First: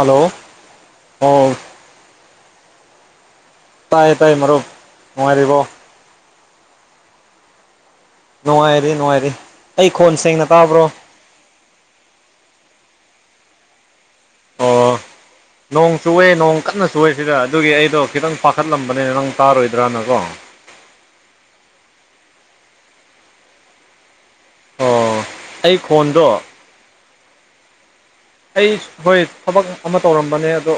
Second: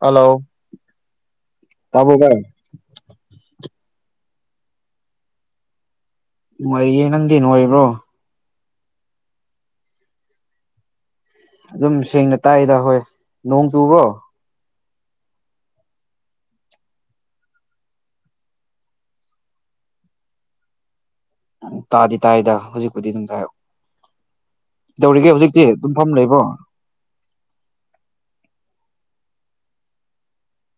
hello ꯑꯣ ꯇꯥꯕ꯭ꯔꯣ ꯚꯥꯢ ꯇꯥꯏ ꯇꯥꯏ ꯃꯔꯨꯞ ꯅꯨꯡꯉꯥꯏꯔꯤꯕꯣ ꯅꯨꯡꯉꯥꯏꯔꯤꯌꯦ ꯅꯪꯗꯤ ꯅꯨꯡꯉꯔꯤꯕ꯭ꯔꯣ ꯅꯨꯡꯉꯥꯏꯔꯤ ꯅꯨꯡꯉꯥꯏꯔꯤ ꯑꯩ ꯈꯣꯟ ꯁꯦꯡꯅ ꯇꯥꯕ꯭ꯔꯣ ꯑꯗꯨꯝ ꯁꯦꯡꯅ ꯇꯥꯏꯗ ꯍꯣꯏ ꯅꯣꯡ ꯆꯨꯕ꯭ꯔꯣ ꯑꯣ ꯅꯣꯡ ꯆꯨꯋꯦ ꯅꯣꯡ ꯀꯟꯅ ꯆꯨꯋꯦ ꯁꯤꯗ ꯑꯗꯨꯒꯤ ꯑꯩꯗꯣ ꯈꯤꯇꯪ ꯄꯥꯈꯠꯂꯝꯕꯅꯦ ꯅꯪ ꯇꯥꯔꯣꯏꯗ꯭ꯔꯥꯅꯀꯣ ꯎꯝ ꯇꯥꯗꯤ ꯇꯥꯏꯗ ꯍꯧꯖꯤꯛꯄꯨꯗꯤ ꯑꯗꯨꯝ ꯍꯥꯏꯔꯛꯑꯣ ꯑꯣ ꯗꯧꯔꯤꯒꯦ ꯍꯧꯖꯤꯛꯇꯤ ꯑꯩ ꯑꯗꯨꯝ ꯐꯝ ꯈꯣꯟꯗꯣ ꯂꯩꯕ꯭ꯔꯣ ꯑꯩ ꯍꯣꯏ ꯊꯕꯛ ꯑꯃ ꯇꯧꯔꯝꯕꯅꯦ ꯑꯗꯣ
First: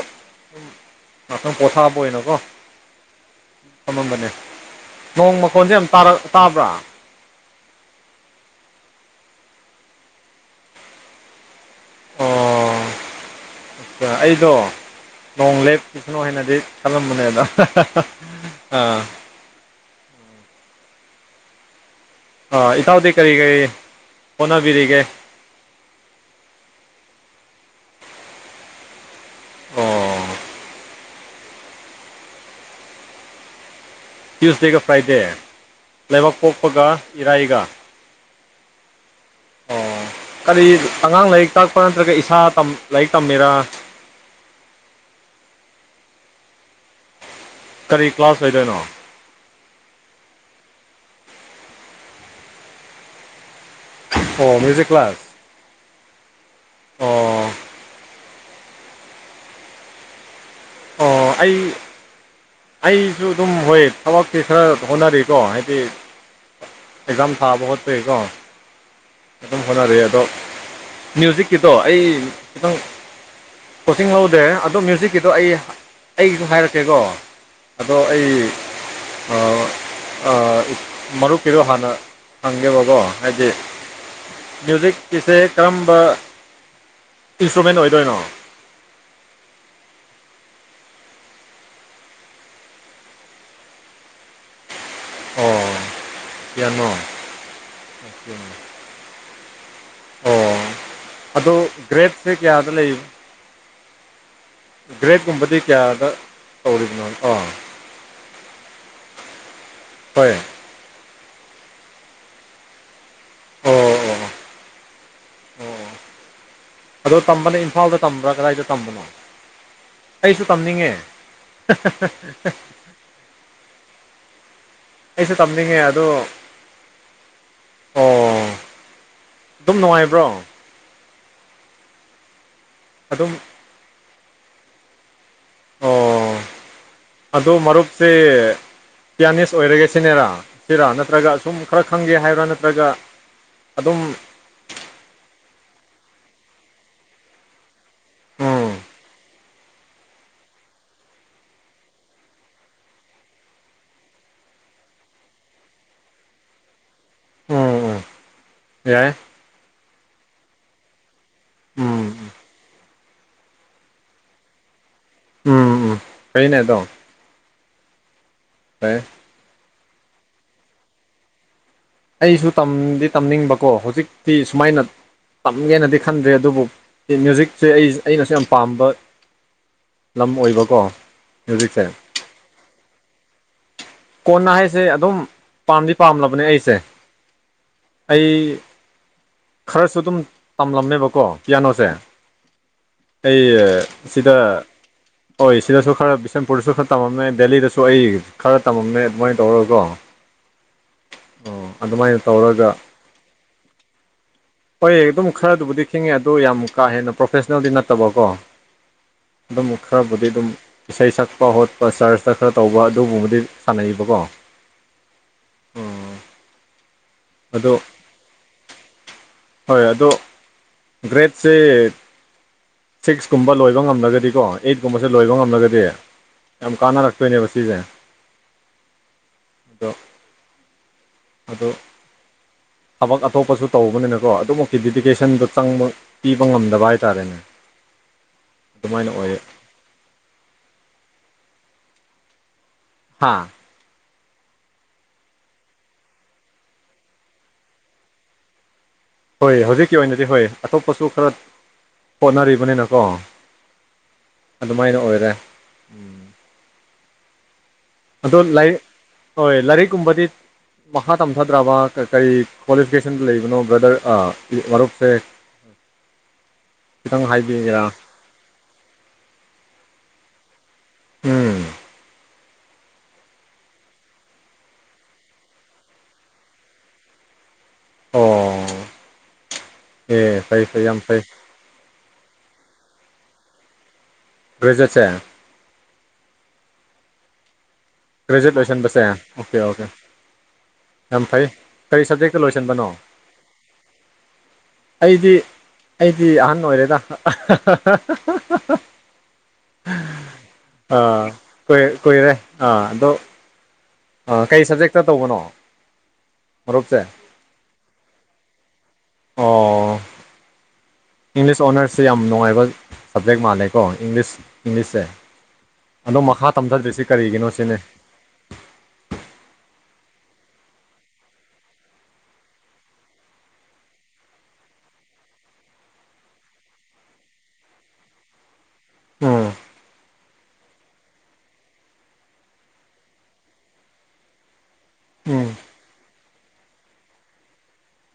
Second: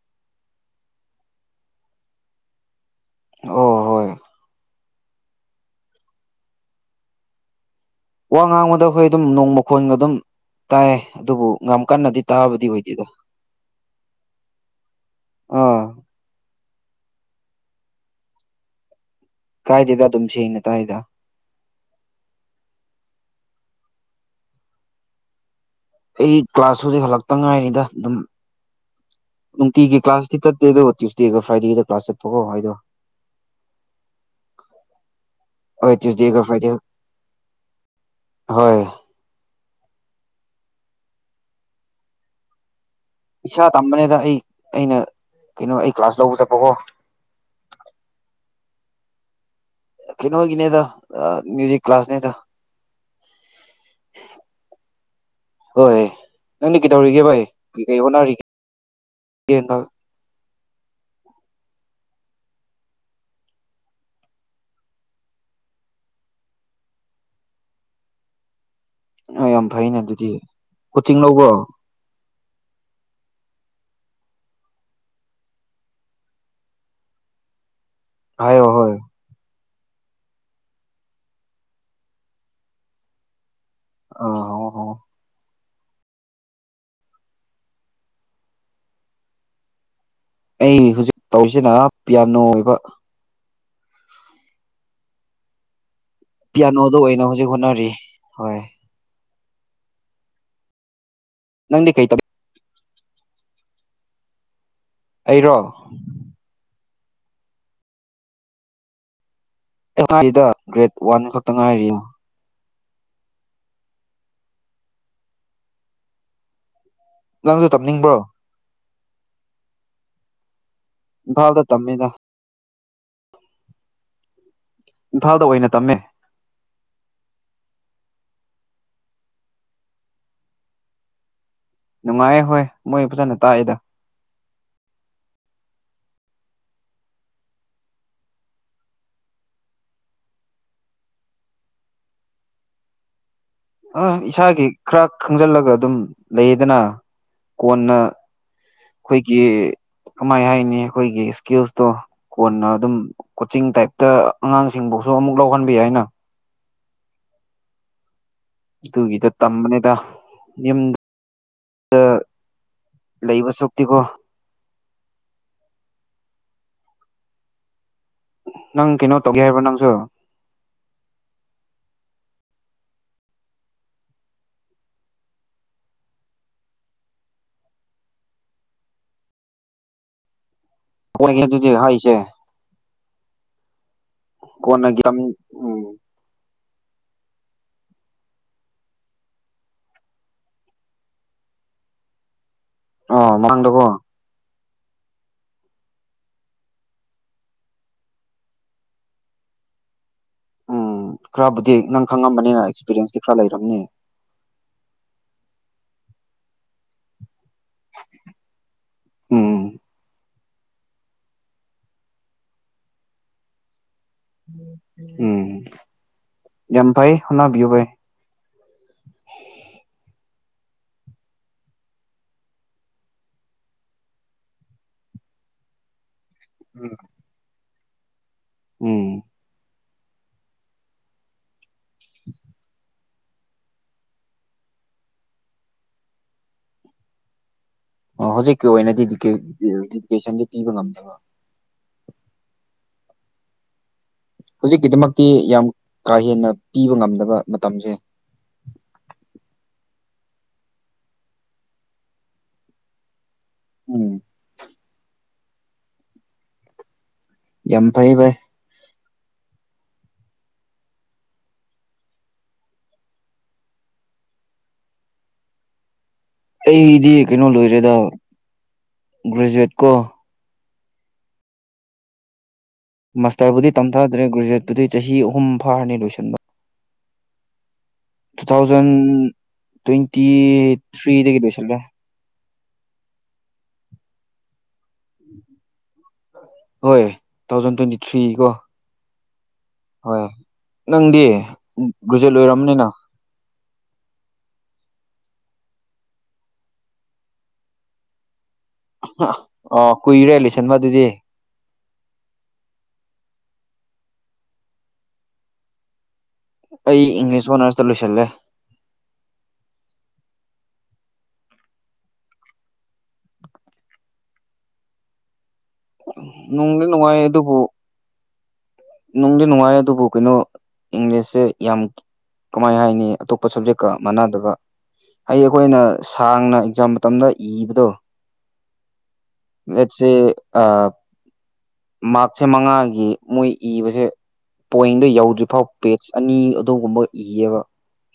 ꯉꯥꯛꯇꯪ ꯄꯣꯊꯥꯕ ꯑꯣꯢꯅꯀꯣ ꯑꯣ ꯍꯣꯏ ꯊꯃꯝꯕꯅꯦ ꯅꯣꯡ ꯃꯈꯣꯟꯁꯦ ꯌꯥꯝ ꯇꯥ ꯇꯥꯕ꯭ꯔꯥ ꯋꯥ ꯉꯥꯡꯕꯗꯣ ꯈꯣꯏ ꯗꯨꯝ ꯅꯣꯡ ꯃꯈꯣꯟ ꯑꯗꯨꯝ ꯇꯥꯏ ꯑꯗꯨꯕꯨ ꯉꯝ ꯑꯣ ꯑ ꯑꯩꯗꯣ ꯅꯣꯡ ꯑꯥ ꯂꯦꯞ ꯅꯣ ꯍꯥꯏꯅꯗꯤ ꯈꯟꯂꯝꯕꯅꯦ ꯑꯗꯣ ꯀꯥꯏꯗꯦꯗ ꯗꯨꯝ ꯁꯦꯡꯅ ꯇꯥꯢꯗ ꯑꯥ ꯏꯇꯥꯎꯗꯤ ꯀꯔꯤ ꯀꯔꯤ ꯍꯣꯠꯅꯕꯤꯔꯤꯒꯦ ꯑꯩ ꯀ꯭ꯂꯥꯁ ꯍꯨꯖꯤꯛ ꯍꯜꯂꯛꯇ ꯉꯥꯏꯔꯤꯗ ꯑꯗꯨꯝ ꯅꯨꯡꯇꯤꯒꯤ ꯑꯣ ꯀ꯭ꯂꯥꯁꯇꯤ ꯆꯠꯇꯦ ꯑꯗꯣ ꯇ꯭ꯌꯨꯁꯗꯦꯒ ꯐ꯭ꯔꯥꯏꯗꯦꯒ ꯀ꯭ꯂꯥꯁ ꯆꯠꯄꯀꯣ ꯑꯩꯗꯣ ꯇ꯭ꯌꯨꯁꯗꯦꯒ ꯐ꯭ꯔꯥꯏꯗꯦ ꯍꯣꯏ ꯇ꯭ꯌꯨꯁꯗꯦꯒ ꯐ꯭ꯔꯥꯏꯗꯦ ꯂꯩꯕꯥꯛꯄꯣꯛꯄꯒ ꯏꯔꯥꯏꯒ ꯍꯣꯏ ꯑꯣ ꯀꯔꯤ ꯑꯉꯥꯡ ꯂꯥꯏꯔꯤꯛ ꯇꯥꯛꯄ ꯅꯠꯇ꯭ꯔꯒ ꯏꯁꯥ ꯇꯝ ꯏꯁꯥ ꯇꯝꯕꯅꯦꯗ ꯑꯩ ꯑꯩꯅ ꯀꯩꯅꯣ ꯑꯩ ꯀ꯭ꯂꯥꯁ ꯂꯧꯕ ꯆꯠꯄꯀꯣ ꯀꯔꯤ ꯀ꯭ꯂꯥꯁ ꯑꯣꯢꯗꯣꯏꯅꯣ ꯀꯩꯅꯣꯒꯤꯅꯦꯗ ꯃ꯭ꯌꯨꯖꯤꯛ ꯀ꯭ꯂꯥꯁꯅꯦꯗ ꯑꯣ ꯃ꯭ꯌꯨꯖꯤꯛ ꯀ꯭ꯂꯥꯁ ꯍꯣꯏ ꯅꯪꯗꯤ ꯀꯩꯗꯧꯔꯤꯒꯦ ꯚꯥꯏ ꯑꯣ ꯀꯩ ꯀꯩ ꯍꯣꯠꯅꯔꯤꯒꯦ [unintelligible] ꯑꯣ ꯑꯩ ꯑꯩꯁꯨ ꯑꯗꯨꯝ ꯍꯣꯏ ꯊꯕꯛꯁꯦ ꯈꯔ ꯍꯣꯠꯅꯔꯤꯀꯣ ꯍꯥꯏꯗꯤ ꯑꯦꯛꯖꯥꯝ ꯊꯥꯕ ꯈꯣꯠꯄꯒꯤ ꯀꯣ ꯑꯗꯨꯝ ꯌꯥꯝ ꯐꯩꯅꯦ ꯍꯣꯠꯅꯔꯤ ꯑꯗꯣ ꯑꯗꯨꯗꯤ ꯀꯣꯆꯤꯡ ꯂꯧꯕ꯭ꯔꯣ ꯃ꯭ꯌꯨꯖꯤꯛꯀꯤꯗꯣ ꯑꯩ ꯈꯤꯇꯪ ꯀꯣꯆꯤꯡ ꯂꯧꯗꯦ ꯑꯗꯣ ꯃ꯭ꯌꯨꯖꯤꯛꯀꯤꯗꯣ ꯑꯩ ꯑꯩꯒꯤꯁꯨ ꯍꯥꯏꯔꯛꯀꯦꯀꯣ ꯑꯗꯣ ꯑꯩ ꯍꯥꯏꯌꯣ ꯍꯣꯏ ꯑꯥ ꯃꯔꯨꯞꯀꯤꯗꯣ ꯍꯥꯟꯅ ꯍꯪꯒꯦꯕꯀꯣ ꯍꯥꯏꯗꯤ ꯑꯥ ꯍꯪꯉꯣ ꯍꯪꯉꯣ ꯃ꯭ꯌꯨꯖꯤꯛꯀꯤꯁꯦ ꯀꯔꯝꯕ ꯏꯟꯁꯇ꯭ꯔꯨꯃꯦꯟ ꯑꯣꯏꯗꯣꯏꯅꯣ ꯑꯩ ꯍꯧꯖꯤꯛ ꯇꯧꯔꯤꯁꯤꯅ ꯄꯤꯌꯥꯅꯣ ꯑꯣꯏꯕ ꯑꯣ ꯄꯤꯌꯥꯢꯅꯣ ꯄꯤꯌꯥꯅꯣꯗ ꯑꯣꯏꯅ ꯍꯧꯖꯤꯛ ꯍꯣꯠꯅꯔꯤ ꯍꯣꯏ ꯑꯣ ꯑꯗꯣ ꯅꯪꯗꯤ ꯀꯩ ꯇꯝ ꯒ꯭ꯔꯦꯞꯁꯦ ꯀꯌꯥꯗ ꯂꯩ ꯑꯩꯔꯣ ꯒ꯭ꯔꯦꯠꯒꯨꯝꯕꯗꯤ ꯀꯌꯥꯗ [unintelligible] ꯑꯦ [unintelligible] ꯒ꯭ꯔꯦꯗ ꯋꯥꯟ ꯈꯛꯇ ꯉꯥꯏꯔꯤꯉꯣ ꯑꯣ ꯑꯣ ꯑꯣ ꯑꯗꯣ ꯇꯝꯕꯅ ꯅꯪꯁꯨ ꯏꯝꯐꯥꯜꯗ ꯇꯝꯅꯤꯡꯕ꯭ꯔꯣ ꯇꯝꯕ꯭ꯔꯥ ꯀꯗꯥꯏꯗ ꯇꯝꯕꯅꯣ ꯑꯩꯁꯨ ꯇꯝꯅꯤꯡꯉꯦ ꯏꯝꯐꯥꯜꯗ ꯇꯝꯃꯤꯗ [unintelligible] ꯑꯩꯁꯨ ꯏꯝꯐꯥꯜꯗ ꯑꯣꯏꯅ ꯇꯝꯅꯤꯡꯉꯦ ꯇꯝꯃꯦ ꯑꯗꯣ ꯑꯣ ꯑꯗꯨꯝ ꯅꯨꯡꯉꯥꯏꯕ꯭ꯔꯣ ꯅꯨꯡꯉꯥꯏꯌꯦ ꯍꯣꯏ ꯃꯣꯏ ꯑꯗꯨꯝ ꯐꯖꯅ ꯇꯥꯛꯌꯦ ꯑꯣ ꯑꯗꯨ ꯃꯔꯨꯞꯇꯤ ꯄꯤꯌꯥꯅꯤꯁ ꯑꯣꯏꯔꯒꯦ ꯁꯤꯅꯦꯔꯥ ꯁꯤꯔꯥ ꯅꯠꯇ꯭ꯔꯒ ꯁꯨꯝ ꯈꯔ ꯈꯪꯒꯦ ꯍꯥꯏꯕ꯭ꯔꯥ ꯅꯠꯇ꯭ꯔꯒ ꯑꯗꯨꯝ ꯑꯥ ꯏꯁꯥꯒꯤ ꯈꯔ ꯈꯪꯖꯤꯜꯂꯒ ꯑꯗꯨꯝ ꯂꯩꯌꯦꯗꯅ ꯀꯣꯟꯅ ꯎꯝ ꯑꯩꯈꯣꯏꯒꯤ ꯀꯃꯥꯏ ꯍꯥꯏꯅꯤ ꯑꯩꯈꯣꯏꯒꯤ ꯏꯁꯀꯤꯜꯁꯇꯣ ꯀꯣꯟꯅ ꯑꯗꯨꯝ ꯀꯣꯆꯤꯡ ꯇꯥꯏꯞꯇ ꯑꯉꯥꯡꯁꯤꯡꯕꯨꯁꯨ ꯑꯃꯨꯛ ꯂꯧꯍꯟꯕ ꯌꯥꯏꯅ ꯎꯝ ꯎꯝ ꯌꯥꯏ [unintelligible] ꯇꯝꯕꯅꯤꯗ ꯌꯨꯝꯗ ꯎꯝ ꯎꯝ ꯂꯩꯕ ꯁꯥꯔꯨꯛꯄꯨꯗꯤꯒꯣ ꯎꯝ ꯎꯝ ꯐꯩꯅꯦ ꯑꯗꯣ ꯅꯪ ꯐꯩ ꯀꯩꯅꯣ ꯇꯧꯒꯦ ꯍꯥꯏꯕ꯭ꯔꯣ ꯅꯪꯁꯨ ꯑꯩꯁꯨ ꯇꯝꯗꯤ ꯇꯝꯅꯤꯡꯕꯀꯣ ꯍꯧꯖꯤꯛꯇꯤ ꯁꯨꯃꯥꯏꯅ ꯇꯝꯒꯦꯅꯗꯤ ꯈꯟꯗ꯭ꯔꯦ ꯑꯗꯨꯕꯨ ꯃ꯭ꯌꯨꯖꯤꯛꯁꯦ ꯑꯩ ꯑꯩꯅꯁꯨ ꯌꯥꯝ ꯄꯥꯝꯕ ꯂꯝ ꯑꯣꯏꯕꯀꯣ ꯃ꯭ꯌꯨꯖꯤꯛꯁꯦ [unintelligible] ꯀꯣꯟꯅ ꯍꯥꯏꯁꯦ ꯀꯣꯟꯅꯒꯤ ꯇꯝ ꯑꯗꯨꯝ ꯎꯝ ꯄꯥꯝꯗꯤ ꯄꯥꯝꯂꯕꯅꯦ ꯑꯩꯁꯦ ꯑꯩ ꯈꯔꯁꯨ ꯑꯗꯨꯝ ꯇꯝꯂꯝꯃꯦꯕꯀꯣ ꯄꯤꯌꯥꯅꯣꯁꯦ ꯑꯣ ꯑꯩ ꯃꯃꯥꯡꯗꯀꯣ ꯁꯤꯗ ꯍꯣꯏ ꯁꯤꯗꯁꯨ ꯈꯔ ꯕꯤꯁꯦꯝꯄꯨꯔꯗꯁꯨ ꯈꯔ ꯇꯝꯃꯝꯃꯦ ꯗꯦꯜꯂꯤꯗꯁꯨ ꯑꯩ ꯈꯔ ꯇꯝꯃꯝꯃꯦ ꯑꯗꯨꯃꯥꯏꯅ ꯇꯧꯔꯒꯀꯣ ꯎꯝ ꯑꯣ ꯈꯔꯕꯨꯗꯤ ꯅꯪ ꯑꯗꯨꯃꯥꯏꯅ ꯈꯪꯉꯝꯕꯅꯤꯅ ꯇꯧꯔꯒ ꯑꯦꯛꯁꯄꯤꯔꯤꯌꯦꯟꯁꯇꯤ ꯈꯔ ꯂꯩꯔꯝꯅꯤ ꯍꯣꯏ ꯑꯗꯨꯝ ꯈꯔꯗꯨꯕꯨꯗꯤ ꯈꯪꯉꯦ ꯑꯗꯣ ꯌꯥꯝ ꯀꯥ ꯍꯦꯟꯅ ꯄ꯭ꯔꯣꯐꯦꯁꯅꯦꯜꯗꯤ ꯅꯠꯇꯕꯀꯣ ꯎꯝ ꯑꯗꯨꯝ ꯈꯔꯕꯨꯗꯤ ꯑꯗꯨꯝ ꯏꯁꯩ ꯁꯛꯄ ꯈꯣꯠꯄ ꯆꯔꯁꯇ ꯈꯔ ꯇꯧꯕ ꯑꯗꯨꯒꯨꯝꯕꯗꯤ ꯁꯥꯟꯅꯩꯕꯀꯣ ꯎꯝ ꯎꯝ ꯌꯥꯝ ꯐꯩ ꯍꯣꯠꯅꯕꯤꯌꯨ ꯑꯗꯣ ꯚꯥꯏ ꯍꯣꯏ ꯑꯗꯣ ꯒ꯭ꯔꯦꯠꯁꯦ ꯁꯤꯛꯁ ꯀꯨꯝꯕ ꯂꯣꯏꯕ ꯉꯝꯂꯒꯗꯤꯀꯣ ꯑꯦꯠ ꯀꯨꯝꯕꯁꯦ ꯂꯣꯏꯕ ꯉꯝꯂꯒꯗꯤ ꯌꯥꯝ ꯎꯝ ꯀꯥꯟꯅꯔꯛꯑꯦ ꯁꯣꯏꯅꯦꯕ ꯉꯁꯤꯁꯦ ꯎꯝ ꯑꯗꯣ ꯑꯗꯣ [unintelligible] ꯊꯕꯛ ꯑꯇꯣꯞꯄꯁꯨ ꯇꯧꯕꯅꯤꯅꯀꯣ ꯑꯗꯨ ꯑꯣꯛꯇꯤꯕꯤꯗꯤꯀꯦꯁꯟꯗꯣ ꯆꯪꯕ ꯄꯤꯕ ꯉꯝꯗꯕ ꯍꯥꯢꯇꯥꯔꯦꯅꯦ ꯑꯣ ꯍꯧꯖꯤꯛꯀꯤ ꯑꯣꯏꯅꯗꯤ ꯗꯤꯀꯦ ꯏꯗꯨꯀꯦꯁꯟꯖꯦ ꯄꯤꯕ ꯉꯝꯗꯦꯕ ꯍꯥ ꯍꯧꯖꯤꯛꯀꯤꯗꯃꯛꯇꯤ ꯌꯥꯝ ꯀꯥ ꯍꯦꯟꯅ ꯄꯤꯕ ꯉꯝꯗꯕ ꯃꯇꯝꯖꯦ ꯍꯣꯏ ꯍꯧꯖꯤꯛꯀꯤ ꯑꯣꯏꯅꯗꯤ ꯍꯣꯏ ꯑꯇꯣꯞꯄꯁꯨ ꯈꯔ ꯍꯣꯠꯅꯔꯤꯕꯅꯤꯅꯀꯣ ꯎꯝ ꯑꯗꯨꯃꯥꯢꯅ ꯑꯣꯏꯔꯦ ꯌꯥꯝ ꯐꯩ ꯚꯥꯏ ꯑꯗꯣ ꯂꯥꯏꯔꯤꯛ ꯍꯣꯏ ꯂꯥꯏꯔꯤꯛꯀꯨꯝꯕꯗꯤ ꯃꯈꯥ ꯇꯝꯊꯗ꯭ꯔꯕ ꯀꯔꯤ ꯀ꯭ꯋꯥꯂꯤꯐꯤꯀꯦꯁꯟꯗ ꯂꯩꯕꯅꯣ ꯕ꯭ꯔꯗꯔ ꯑ ꯃꯔꯨꯞꯁꯦ ꯑꯩꯗꯤ ꯈꯤꯇꯪ ꯀꯩꯅꯣ ꯂꯣꯢꯔꯦꯗ ꯍꯥꯏꯕꯤꯒꯦꯔꯥ ꯒ꯭ꯔꯦꯖꯨꯋꯦꯠ ꯀꯣ ꯎꯝ ꯃꯥꯁꯇꯔꯕꯨꯗꯤ ꯇꯝꯊꯥꯗ꯭ꯔꯦ ꯒ꯭ꯔꯦꯖꯨꯋꯦꯠꯄꯨꯗꯤ ꯆꯍꯤ ꯑꯍꯨꯝ ꯐꯥꯔꯅꯤ ꯂꯣꯢꯁꯟꯕ ꯇꯨ ꯑꯣ ꯊꯥꯎꯖꯟ ꯇ꯭ꯋꯦꯟꯇꯤ ꯑꯦ ꯐꯩ ꯐꯩ ꯌꯥꯝ ꯐꯩ ꯊ꯭ꯔꯤꯗꯒꯤ ꯂꯣꯏꯁꯤꯜꯂꯦ ꯒ꯭ꯔꯦꯖꯨꯋꯦꯠꯁꯦ ꯍꯣꯏ ꯊꯥꯎꯖꯟ ꯇ꯭ꯋꯦꯟꯇꯤ ꯊ꯭ꯔꯤ ꯀꯣ ꯒ꯭ꯔꯦꯖꯨꯋꯦꯠ ꯂꯣꯏꯁꯟꯕꯁꯦ ꯑꯣꯀꯦ ꯑꯣꯀꯦ ꯍꯣꯏ ꯅꯪꯗꯤ ꯌꯥꯝ ꯐꯩ ꯀꯔꯤ ꯒ꯭ꯔꯦꯖꯨꯋ‌ꯦꯠ ꯁꯕꯖꯦꯛꯇ ꯂꯣꯏꯔꯝꯅꯤꯅ ꯂꯣꯏꯁꯤꯟꯕꯅꯣ ꯑꯩꯗꯤ ꯑꯩꯗꯤ ꯑꯍꯟ ꯑꯣꯏꯔꯦꯗ ꯑꯣ ꯀꯨꯢꯔꯦ ꯂꯣꯢꯁꯟꯕ ꯑꯗꯨꯗꯤ ꯀꯨ ꯀꯨꯏꯔꯦ ꯑꯥ ꯑꯗꯣ ꯑ ꯀꯩ ꯁꯞꯖꯦꯛꯇ ꯇꯧꯕꯅꯣ ꯑꯩ ꯃꯔꯨꯞꯁꯦ ꯏꯪꯂꯤꯁ ꯑꯣꯅꯔꯁꯇ ꯂꯣꯏꯁꯤꯜꯂꯦ ꯑꯣ ꯏꯪꯂꯤꯁ ꯑꯣꯅꯔꯁꯁꯦ ꯌꯥꯝ ꯅꯨꯡꯉꯥꯢꯕ ꯁꯞꯖꯦꯛ ꯃꯥꯜꯂꯦꯀꯣ ꯏꯪꯂꯤꯁ ꯏꯪꯂꯤꯁꯁꯦ ꯑꯗꯣ ꯃꯈꯥ ꯅꯨꯡꯗꯤ ꯇꯝꯊꯗ꯭ꯔꯤꯁꯤ ꯅꯨꯡꯉꯥꯏꯑꯦ ꯀꯔꯤꯒꯤꯅꯣ ꯑꯗꯨꯕꯨ ꯁꯤꯅꯦ ꯅꯨꯡꯗꯤ ꯅꯨꯡꯉꯥꯏꯑꯦ ꯑꯗꯨꯕꯨ ꯀꯩꯅꯣ ꯏꯪꯂꯤꯁꯁꯦ ꯌꯥꯝ ꯀꯃꯥꯏ ꯍꯥꯏꯅꯤ ꯑꯇꯣꯞꯄ ꯁꯞꯖꯦꯛꯀ ꯃꯥꯟꯅꯗꯕ ꯑꯩ ꯑꯩꯈꯣꯏꯅ ꯁꯥꯡꯅ ꯑꯦꯛꯖꯥꯝ ꯃꯇꯝꯗ ꯏꯕꯗꯣ ꯎꯝ ꯂꯦꯠꯁ ꯁꯦ ꯑ ꯃꯥꯔꯛꯁꯦ ꯃꯉꯥꯒꯤ ꯃꯣꯢ ꯩꯨ ꯏꯕꯖꯦ ꯄꯣꯏꯟꯗꯣ ꯎꯝ ꯌꯧꯗ꯭ꯔꯤꯐꯥꯎ ꯄꯦꯠꯁꯇ ꯑꯅꯤ ꯑꯗꯨꯒꯨꯝꯕ ꯏꯑꯦꯕ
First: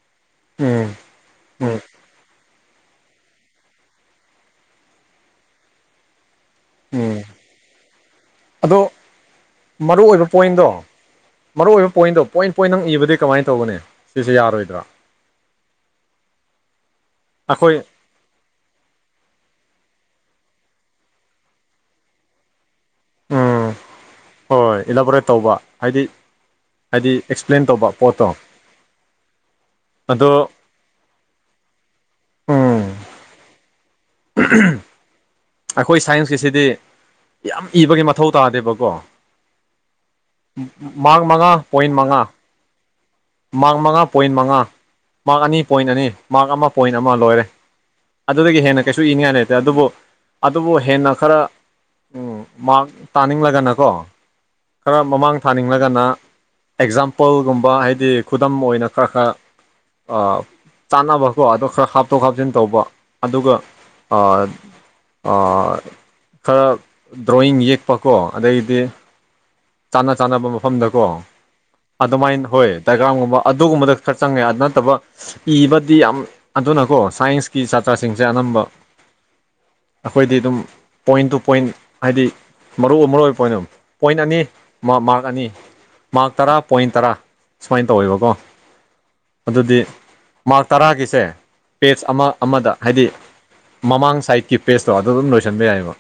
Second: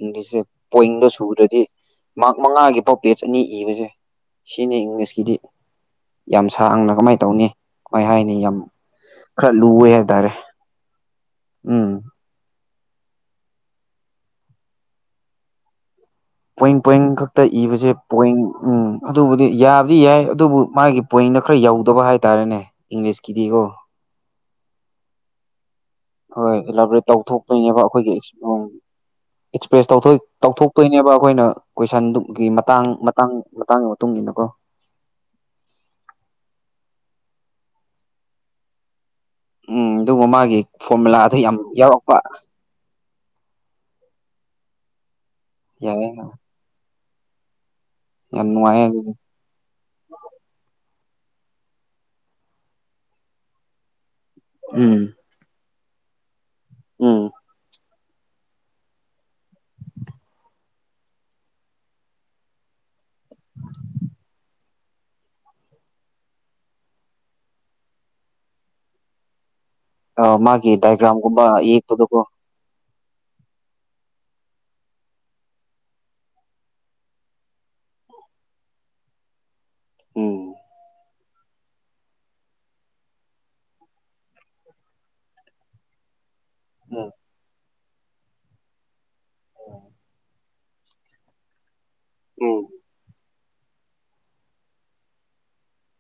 ꯏꯪꯂꯤꯁꯁꯦ ꯎꯝ ꯄꯣꯏꯟꯗꯣ ꯁꯨꯗ꯭ꯔꯗꯤ ꯎꯝ ꯃꯥꯔꯛ ꯃꯉꯥꯒꯤꯐꯥꯎ ꯄꯦꯠꯁ ꯑꯅꯤ ꯏꯕꯁꯦ ꯁꯤꯅꯤ ꯏꯪꯂꯤꯁꯀꯤꯗꯤ ꯌꯥꯝ ꯁꯥꯡꯅ ꯎꯝ ꯀꯃꯥꯏꯅ ꯇꯧꯅꯤ ꯀꯃꯥꯏ ꯍꯥꯏꯅꯤ ꯌꯥꯝ ꯑꯗꯣ ꯈꯔ ꯂꯨꯋꯦ ꯃꯔꯨ ꯍꯥꯏꯕ ꯑꯣꯏꯕ ꯇꯥꯔꯦ ꯄꯣꯏꯟꯗꯣ ꯃꯔꯨ ꯑꯣꯏꯕ ꯎꯝ ꯄꯣꯏꯟꯗꯣ ꯄꯣꯏꯟ ꯄꯣꯏꯟꯗꯪ ꯏꯕꯗꯤ ꯀꯃꯥꯏꯅ ꯇꯧꯒꯅꯤ ꯁꯤꯁꯦ ꯌꯥꯔꯣꯢꯗ꯭ꯔ‌ꯣ ꯄꯣꯏꯞ ꯄꯣꯏꯟ ꯈꯛꯇ ꯑꯩꯈꯣꯏ ꯏꯕꯁꯦ ꯄꯣꯏꯟ ꯎꯝ ꯑꯗꯨꯕꯨꯗꯤ ꯌꯥꯕꯗꯤ ꯌꯥꯏ ꯑꯗꯨꯕꯨ ꯃꯥꯒꯤ ꯄꯣꯏꯟꯗꯣ ꯈꯔ ꯌꯧꯗꯕ ꯍꯥꯏꯇꯥꯔꯦꯅꯦ ꯏꯪꯂꯤꯁꯀꯤꯗꯤꯀꯣ ꯎꯝ ꯍꯣꯏ ꯑꯦꯂꯥꯕꯣꯔꯦꯠ ꯇꯧꯕ ꯍꯥꯏꯗꯤ ꯍꯣꯏ ꯑꯦꯂꯥꯕꯣꯔꯦꯠ ꯍꯥꯏꯗꯤ ꯑꯦꯛꯁꯄ꯭ꯂꯦꯟ ꯇꯧꯊꯣꯛꯄꯩꯅꯦꯕ ꯇꯧꯕ ꯑꯩꯈꯣꯏꯒꯤ ꯄꯣꯠꯇꯣ ꯑꯦꯛꯄꯝ ꯑꯦꯛꯁꯄ꯭ꯔꯦꯁ ꯇꯧꯊꯣꯢ ꯑꯗꯣ ꯇꯧꯊꯣꯛ ꯇꯣꯏꯅꯦꯕ ꯑꯩꯈꯣꯏꯅ ꯀꯣꯏꯁꯟꯗꯨꯒꯤ ꯃꯇꯥꯡ ꯎꯝ ꯃꯇꯥꯡ ꯃꯇꯥꯡ ꯃꯇꯨꯡ ꯏꯟꯅ ꯀꯣ ꯑꯩꯈꯣꯏ ꯁꯥꯏꯟꯁꯀꯤꯁꯤꯗꯤ ꯌꯥꯝ ꯏꯕꯒꯤ ꯃꯊꯧ ꯇꯥꯗꯦꯕꯀꯣ ꯎꯝ ꯑꯗꯨꯒ ꯃꯥꯒꯤ ꯃꯥꯔꯛ ꯐꯣꯔꯃꯨꯂꯥꯗ ꯃꯥꯉꯥ ꯌꯥꯝ ꯄꯣꯏꯟ ꯌꯥꯎꯔꯛꯄ ꯃꯥꯉꯥ ꯃꯥꯔꯛ ꯃꯉꯥ ꯄꯣꯏꯟ ꯃꯉꯥ ꯃꯥꯔꯛ ꯑꯅꯤ ꯄꯣꯏꯟ ꯑꯅꯤ ꯌꯥꯏꯌꯦ ꯃꯥꯔꯛ ꯑꯃ ꯄꯣꯏꯟ ꯑꯃ ꯂꯣꯏꯔꯦ ꯌꯥꯝ ꯑꯗꯨꯗꯒꯤ ꯍꯦꯟꯅ ꯅꯨꯡꯉꯥꯏꯌꯦ ꯀꯩꯁꯨ ꯑꯗꯨꯗꯤ ꯏꯅꯤꯡꯉꯥꯏ ꯂꯩꯇꯦ ꯑꯗꯨꯕꯨ ꯑꯗꯨꯕꯨ ꯍꯦꯟꯅ ꯈꯔ ꯃꯥꯔꯛ ꯇꯥꯟꯅꯤꯡꯂꯒꯅꯀꯣ ꯈꯔ ꯎꯝ ꯃꯃꯥꯡ ꯊꯥꯅꯤꯡꯂꯒꯅ ꯎꯝ ꯑꯦꯛꯖꯥꯝꯄꯜꯒꯨꯝꯕ ꯍꯥꯏꯗꯤ ꯗꯤ ꯈꯨꯗꯝ ꯑꯣꯏꯅ ꯈꯔ ꯈꯔ ꯑ ꯆꯥꯟꯅꯕꯀꯣ ꯑꯗꯣ ꯈꯔ ꯍꯥꯞꯇꯣꯛ ꯍꯥꯞꯆꯤꯟ ꯇꯧꯕ ꯑꯗꯨꯒ ꯑ ꯑ ꯈꯔ ꯗ꯭ꯔꯣꯋꯤꯡ ꯌꯦꯛꯄꯀꯣ ꯑꯗꯩꯗꯤ ꯆꯥꯟꯅ ꯑ ꯆꯥꯅꯕ ꯃꯥꯒꯤ ꯃꯐꯝꯗꯀꯣ ꯗꯥꯏꯒ꯭ꯔꯥꯝꯒꯨꯝꯕ ꯌꯦꯛꯄꯗꯣꯀꯣ ꯑꯗꯨꯃꯥꯏꯅ ꯍꯣꯏ ꯗꯥꯏꯒ꯭ꯔꯥꯝꯒꯨꯝꯕ ꯑꯗꯨꯒꯨꯝꯕꯗ ꯈꯔ ꯆꯪꯉꯦ ꯑꯗꯨ ꯅꯠꯇꯕ ꯏꯕꯗꯤ ꯌꯥꯝ ꯑꯗꯨꯅꯀꯣ ꯁꯥꯏꯟꯁꯀꯤ ꯁꯥꯇ꯭ꯔꯁꯤꯡꯁꯦ ꯑꯅꯝꯕ ꯑꯩꯈꯣꯏꯗꯤ ꯎꯝ ꯑꯗꯨꯝ ꯄꯣꯏꯟ ꯇꯨ ꯄꯣꯏꯟ ꯍꯥꯏꯗꯤ ꯃꯔꯨ ꯑꯣꯏ ꯃꯔꯨ ꯑꯣꯏꯕ ꯄꯣꯏꯟ ꯄꯣꯏꯟ ꯑꯅꯤ ꯃꯥꯔꯛ ꯑꯅꯤ ꯃꯥꯔꯛ ꯇꯔꯥ ꯄꯣꯏꯟ ꯎꯝ ꯇꯔꯥ ꯁꯨꯃꯥꯏꯅ ꯇꯧꯋꯦꯕꯀꯣ ꯑꯗꯨꯗꯤ ꯃꯥꯔꯛ ꯇꯔꯥꯒꯤꯁꯦ ꯄꯦꯖ ꯑꯃ ꯎꯝ ꯑꯃꯗ ꯍꯥꯏꯗꯤ ꯃꯃꯥꯡ ꯁꯥꯏꯠꯀꯤ ꯄꯦꯖꯇꯣ ꯑꯗꯨ ꯑꯗꯨꯝ ꯂꯣꯏꯁꯤꯟꯕ ꯌꯥꯏꯌꯦꯕ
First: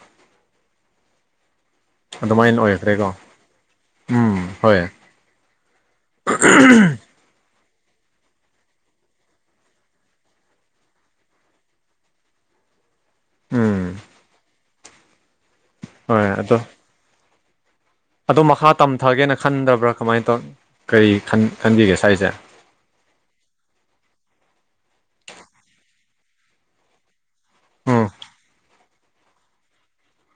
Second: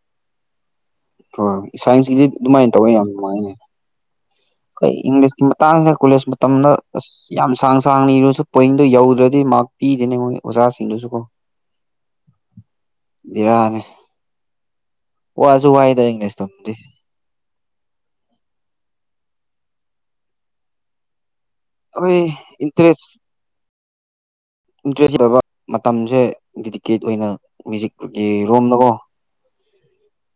ꯍꯣꯏ ꯁꯥꯏꯟꯁꯀꯤꯗꯤ ꯑꯗꯨꯃꯥꯏꯅ ꯇꯧꯋꯦ ꯌꯥꯝ ꯑꯣꯏꯈ꯭ꯔꯦꯀꯣ ꯅꯨꯡꯉꯥꯏꯅꯦ ꯎꯝ ꯍꯣꯏ ꯑꯩꯈꯣꯏ ꯏꯪꯂꯤꯁꯀꯤ ꯃꯇꯥꯡꯗꯥ ꯀꯣꯂꯖ ꯃꯇꯝꯗ ꯑꯁ ꯌꯥꯝ ꯁꯥꯡ ꯁꯥꯡꯅ ꯏꯔꯁꯨ ꯄꯣꯏꯟꯗꯣ ꯌꯧꯗ꯭ꯔꯗꯤ ꯃꯥꯔꯛ ꯄꯤꯗꯦꯅꯦ ꯃꯣꯏ ꯑꯣꯖꯥꯁꯤꯡꯗꯨꯁꯨ ꯀꯣ ꯌꯥꯔꯦ ꯎꯝ ꯋꯥꯁꯨ ꯋꯥꯏꯗ ꯍꯣꯏ ꯑꯗꯣ ꯏꯪꯂꯤꯁꯇꯨꯃꯥꯗꯤ ꯑꯗꯣ ꯃꯈꯥ ꯇꯝꯊꯒꯦꯅ ꯈꯟꯗꯕ꯭ꯔꯥ ꯀꯃꯥꯏꯅ ꯇꯧꯏ ꯀꯔꯤ ꯈꯟꯒꯦ ꯍꯣꯏ ꯏꯟꯇꯔꯦꯁ ꯏꯟꯇꯔꯦꯁ ꯑꯣꯏꯕ ꯃꯇꯝꯁꯦ ꯗꯤꯗꯤꯀꯦꯠ ꯑꯣꯏꯅ ꯎꯝ ꯃꯤꯌꯨꯖꯤꯛꯀꯤ ꯔꯣꯝꯗꯥꯀꯣ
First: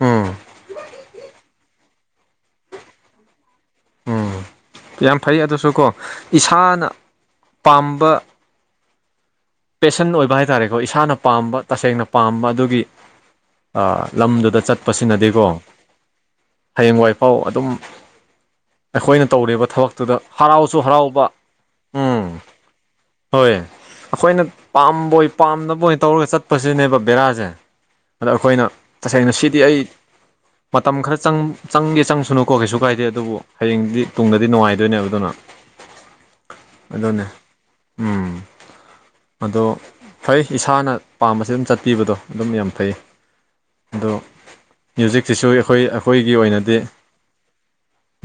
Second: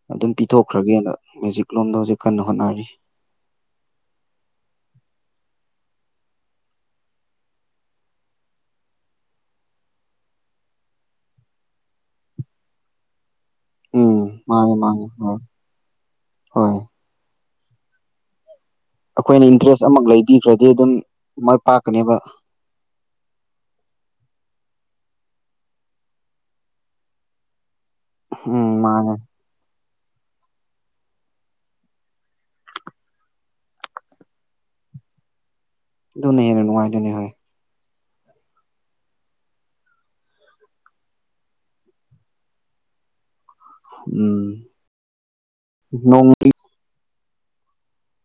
ꯎꯝ ꯑꯗꯨꯝ ꯄꯤꯊꯣꯛꯈ꯭ꯔꯒꯦꯅ ꯃꯤꯌꯨꯖꯤꯛ ꯂꯣꯝꯗ ꯍꯧꯖꯤꯛ ꯀꯟꯅ ꯍꯣꯠꯅꯔꯤ ꯎꯝ ꯌꯥꯝ ꯐꯩ ꯑꯗꯨꯁꯨ ꯀꯣ ꯏꯁꯥꯅ ꯄꯥꯝꯕ ꯄꯦꯁꯟ ꯑꯣꯏꯕ ꯍꯥꯏꯇꯥꯔꯦꯀꯣ ꯏꯁꯥꯅ ꯄꯥꯝꯕ ꯇꯁꯦꯡꯅ ꯄꯥꯝꯕ ꯑꯗꯨꯒꯤ ꯎꯝ ꯂꯝꯗꯨꯗ ꯃꯥꯅꯦ ꯃꯥꯅꯦ ꯍꯣꯏ ꯆꯠꯄꯁꯤꯅꯗꯤꯀꯣ ꯍꯣꯏ ꯍꯌꯦꯡ ꯋꯥꯏꯐꯥꯎ ꯑꯗꯨꯝ ꯑꯩꯈꯣꯏꯅ ꯇꯧꯔꯤꯕ ꯏꯟꯇꯔꯦꯁ ꯑꯃ ꯊꯕꯛꯇꯨꯗ ꯂꯩꯕꯤꯈ꯭ꯔꯗꯤ ꯍꯔꯥꯎꯁꯨ ꯑꯗꯨꯝ ꯍꯔꯥꯎꯕ ꯃꯥꯏ ꯄꯥꯛꯀꯅꯦꯕ ꯎꯝ ꯍꯣꯏ ꯑꯩꯈꯣꯏꯅ ꯄꯥꯝꯕꯣꯏ ꯄꯥꯝꯗꯕꯣꯏ ꯇꯧꯔꯒ ꯆꯠꯄꯁꯤꯅꯦꯕ ꯕꯦꯔꯥꯁꯦ ꯑꯗꯣ ꯑꯩꯈꯣꯏꯅ ꯎꯝ ꯃꯥꯅꯦ ꯇꯁꯦꯡꯅ ꯁꯤꯗꯤ ꯑꯩ ꯃꯇꯝ ꯈꯔ ꯆꯪ ꯆꯪꯒꯦ ꯆꯪꯁꯅꯨꯀꯣ ꯀꯩꯁꯨ ꯀꯥꯏꯗꯦ ꯑꯗꯨꯕꯨ ꯍꯌꯦꯡꯗꯤ ꯇꯨꯡꯗꯗꯤ ꯅꯨꯡꯉꯥꯏꯗꯣꯏꯅꯦꯕ ꯑꯗꯨꯅ ꯑꯗꯨꯅꯦ ꯍꯦꯟꯅ ꯅꯨꯡꯉꯥꯏꯗꯣꯏꯅꯦ ꯑꯗꯨꯅꯦ ꯍꯣꯏ ꯎꯝ ꯑꯗꯣ ꯐꯩ ꯏꯁꯥꯅ ꯄꯥꯝꯕꯁꯤ ꯑꯗꯨꯝ ꯆꯠꯄꯤꯕꯗꯣ ꯑꯗꯨꯝ ꯌꯥꯝ ꯐꯩ ꯑꯗꯣ ꯎꯝ ꯃ꯭ꯌꯨꯖꯤꯛꯁꯤꯁꯨ ꯑꯩꯈꯣꯏ ꯅꯣꯡ ꯑꯩꯈꯣꯏꯒꯤ ꯑꯣꯏꯅꯗꯤ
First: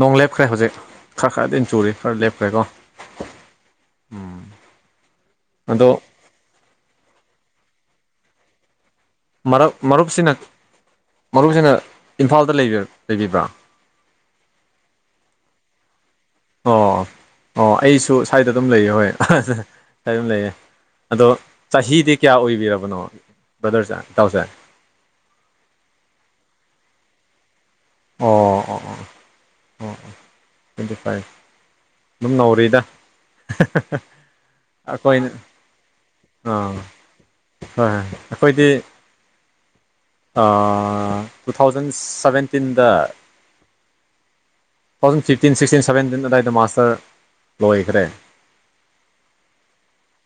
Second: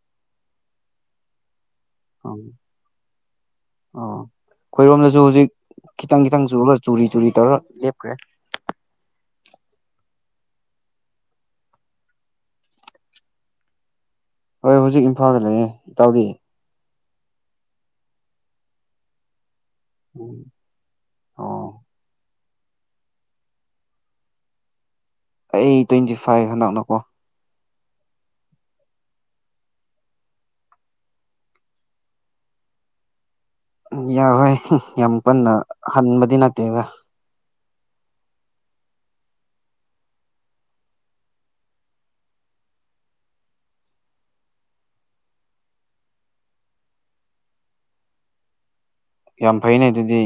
ꯅꯣꯡ ꯂꯦꯞꯈ꯭ꯔꯦ ꯍꯧꯖꯤꯛ ꯈꯔ ꯈꯔꯗꯤ ꯑꯗꯨꯝ ꯆꯨꯔꯤ ꯈꯔ ꯑꯣ ꯂꯦꯞꯈ꯭ꯔꯦꯀꯣ ꯑꯣ ꯑꯩꯈꯣꯏꯔꯣꯝꯗꯁꯨ ꯍꯧꯖꯤꯛ ꯑꯗꯣ ꯈꯤꯇꯪ ꯈꯤꯇꯪ ꯆꯨꯔꯒ ꯆꯨꯔꯤ ꯆꯨꯔꯤ ꯇꯧꯔꯒꯥ ꯂꯦꯞꯈ꯭ꯔꯦ ꯃꯔꯛ ꯃꯔꯨꯞꯁꯤꯅ ꯃꯔꯨꯞꯁꯤꯅ ꯏꯝꯐꯥꯜꯗ ꯂꯩꯕꯤ ꯂꯩꯕꯤꯕ꯭ꯔꯥ ꯍꯣꯏ ꯍꯧꯖꯤꯛ ꯏꯝꯐꯥꯜꯗ ꯂꯩꯌꯦ ꯏꯇꯥꯎꯗꯤ ꯑꯣ ꯑꯣ ꯑꯩꯁꯨ ꯁ꯭ꯋꯥꯏꯗ ꯑꯗꯨꯝ ꯂꯩꯌꯦ ꯍꯣꯏ ꯁꯏꯗ ꯑꯗꯨꯝ ꯎꯝ ꯂꯩꯌꯦ ꯑꯗꯣ ꯑꯣ ꯆꯍꯤꯗꯤ ꯀꯌꯥ ꯑꯣꯏꯕꯤꯔꯕꯅꯣ ꯕ꯭ꯔꯗꯔꯁꯦ ꯏꯇꯥꯎꯁꯦ ꯑꯩ ꯇ꯭ꯋꯦꯟꯇꯤ ꯐꯥꯏꯚ ꯍꯟꯗꯛꯅꯀꯣ ꯑꯣ ꯑꯣ ꯑꯣ ꯑꯣ ꯑꯣ ꯇ꯭ꯋꯦꯟꯇꯤ ꯐꯥꯏꯚ ꯑꯗꯨꯝ ꯅꯧꯔꯤꯗ ꯌꯥꯏ ꯍꯣꯏ ꯌꯥꯝ ꯑꯩꯈꯣꯏꯅ ꯀꯟꯅ ꯍꯟꯕꯗꯤ ꯑꯥ ꯅꯠꯇꯦꯗ ꯍꯣꯏ ꯍꯣꯏ ꯑꯩꯈꯣꯏꯗꯤ ꯑꯥ ꯇꯨ ꯊꯥꯎꯖꯟ ꯁꯕꯦꯟꯇꯤꯟꯗ two thousand fifteen sixteen seventeen ꯑꯗꯨꯋꯥꯏꯗ ꯃꯥꯁꯇꯥꯔ ꯂꯣꯏꯈ꯭ꯔꯦ ꯌꯥꯝ ꯐꯩꯅꯦ ꯑꯗꯨꯗꯤ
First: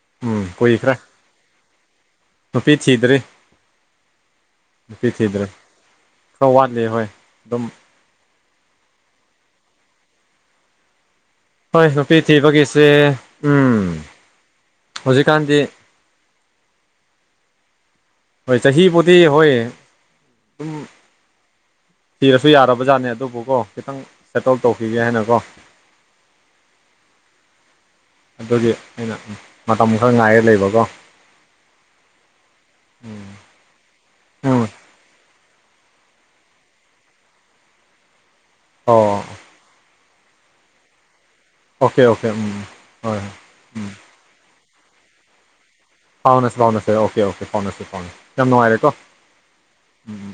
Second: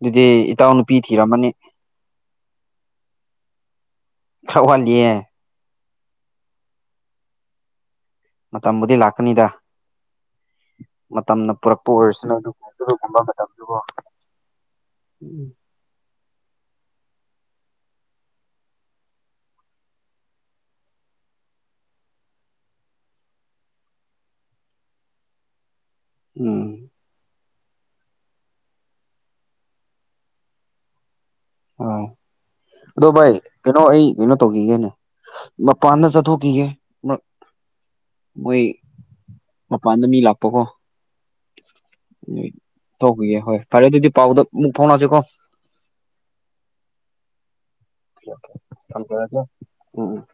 ꯑꯗꯨꯗꯤ ꯎꯝ ꯏꯇꯥꯎ ꯀꯨꯏꯈ꯭ꯔꯦ ꯅꯨꯨꯄꯤ ꯊꯤꯔꯝꯃꯅꯤ ꯅꯨꯄꯤ ꯊꯤꯗ꯭ꯔꯤ ꯈꯔ ꯅꯨꯄꯤ ꯋꯥꯠꯂꯤꯌꯦ ꯊꯤꯗ꯭ꯔꯤ ꯈꯔ ꯋꯥꯠꯂꯤ ꯍꯣꯏ ꯑꯗꯨꯝ ꯃꯇꯝꯕꯨꯗꯤ ꯂꯥꯛꯀꯅꯤꯗ ꯃꯇꯝꯅ ꯍꯣꯏ ꯄꯨꯔꯛꯄ ꯅꯨꯄꯤ ꯑꯣꯏꯔꯁꯨꯅꯣ ꯑꯗꯨꯒ ꯊꯤꯕꯒꯤꯁꯦ ꯑꯗꯨꯒꯨꯝꯕ ꯃꯇꯝꯗꯣ ꯎꯝ ꯎꯝ ꯍꯧꯖꯤꯛꯀꯥꯟꯗꯤ ꯍꯣꯏ ꯆꯍꯤꯕꯨꯗꯤ ꯍꯣꯏ ꯁꯝ ꯊꯤꯔꯁꯨ ꯌꯥꯔꯕ ꯖꯥꯠꯅꯦ ꯑꯗꯨꯕꯨꯀꯣ ꯈꯤꯇꯪ ꯁꯦꯇꯜ ꯇꯧꯈꯤꯒꯦ ꯍꯥꯏꯅꯀꯣ ꯎꯝ ꯑꯗꯨꯒꯤ ꯑꯩꯅ ꯃꯇꯝ ꯈꯔ ꯉꯥꯏꯔ ꯂꯩꯕꯀꯣ ꯑ ꯑꯗꯣ ꯚꯥꯏ ꯎꯝ ꯀꯩꯅꯣ ꯑꯩ ꯀꯩꯅꯣ ꯎꯝ ꯇꯧꯈꯤꯒꯦꯅꯦ ꯃꯄꯥꯟꯗ ꯆꯠꯊꯣꯛꯈꯤꯒꯦ ꯃꯣꯏ ꯑꯣ ꯃꯄꯥꯟꯗ ꯃꯤ ꯂꯥꯛꯄꯀꯣ ꯑꯣꯀꯦ ꯑꯣꯀꯦ ꯎꯝ ꯎꯝ ꯇꯧꯈꯤꯒꯦ ꯍꯣꯏ ꯐꯔꯦ ꯎꯝ ꯑꯗꯨꯗꯤ ꯄꯥꯎꯗ ꯑꯃꯨꯛ ꯐꯥꯎꯅꯔꯁꯤꯀꯣ ꯐꯥꯎꯅꯁꯦ ꯐꯥꯎꯅꯁꯦ ꯑꯣꯀꯦ ꯑꯣꯀꯦ ꯐꯥꯎꯅꯁꯦ ꯐꯥꯎꯅꯁꯦ ꯌꯥꯝ ꯅꯨꯡꯉꯥꯏꯔꯦꯀꯣ ꯍꯣ [unintelligible] ꯎꯝ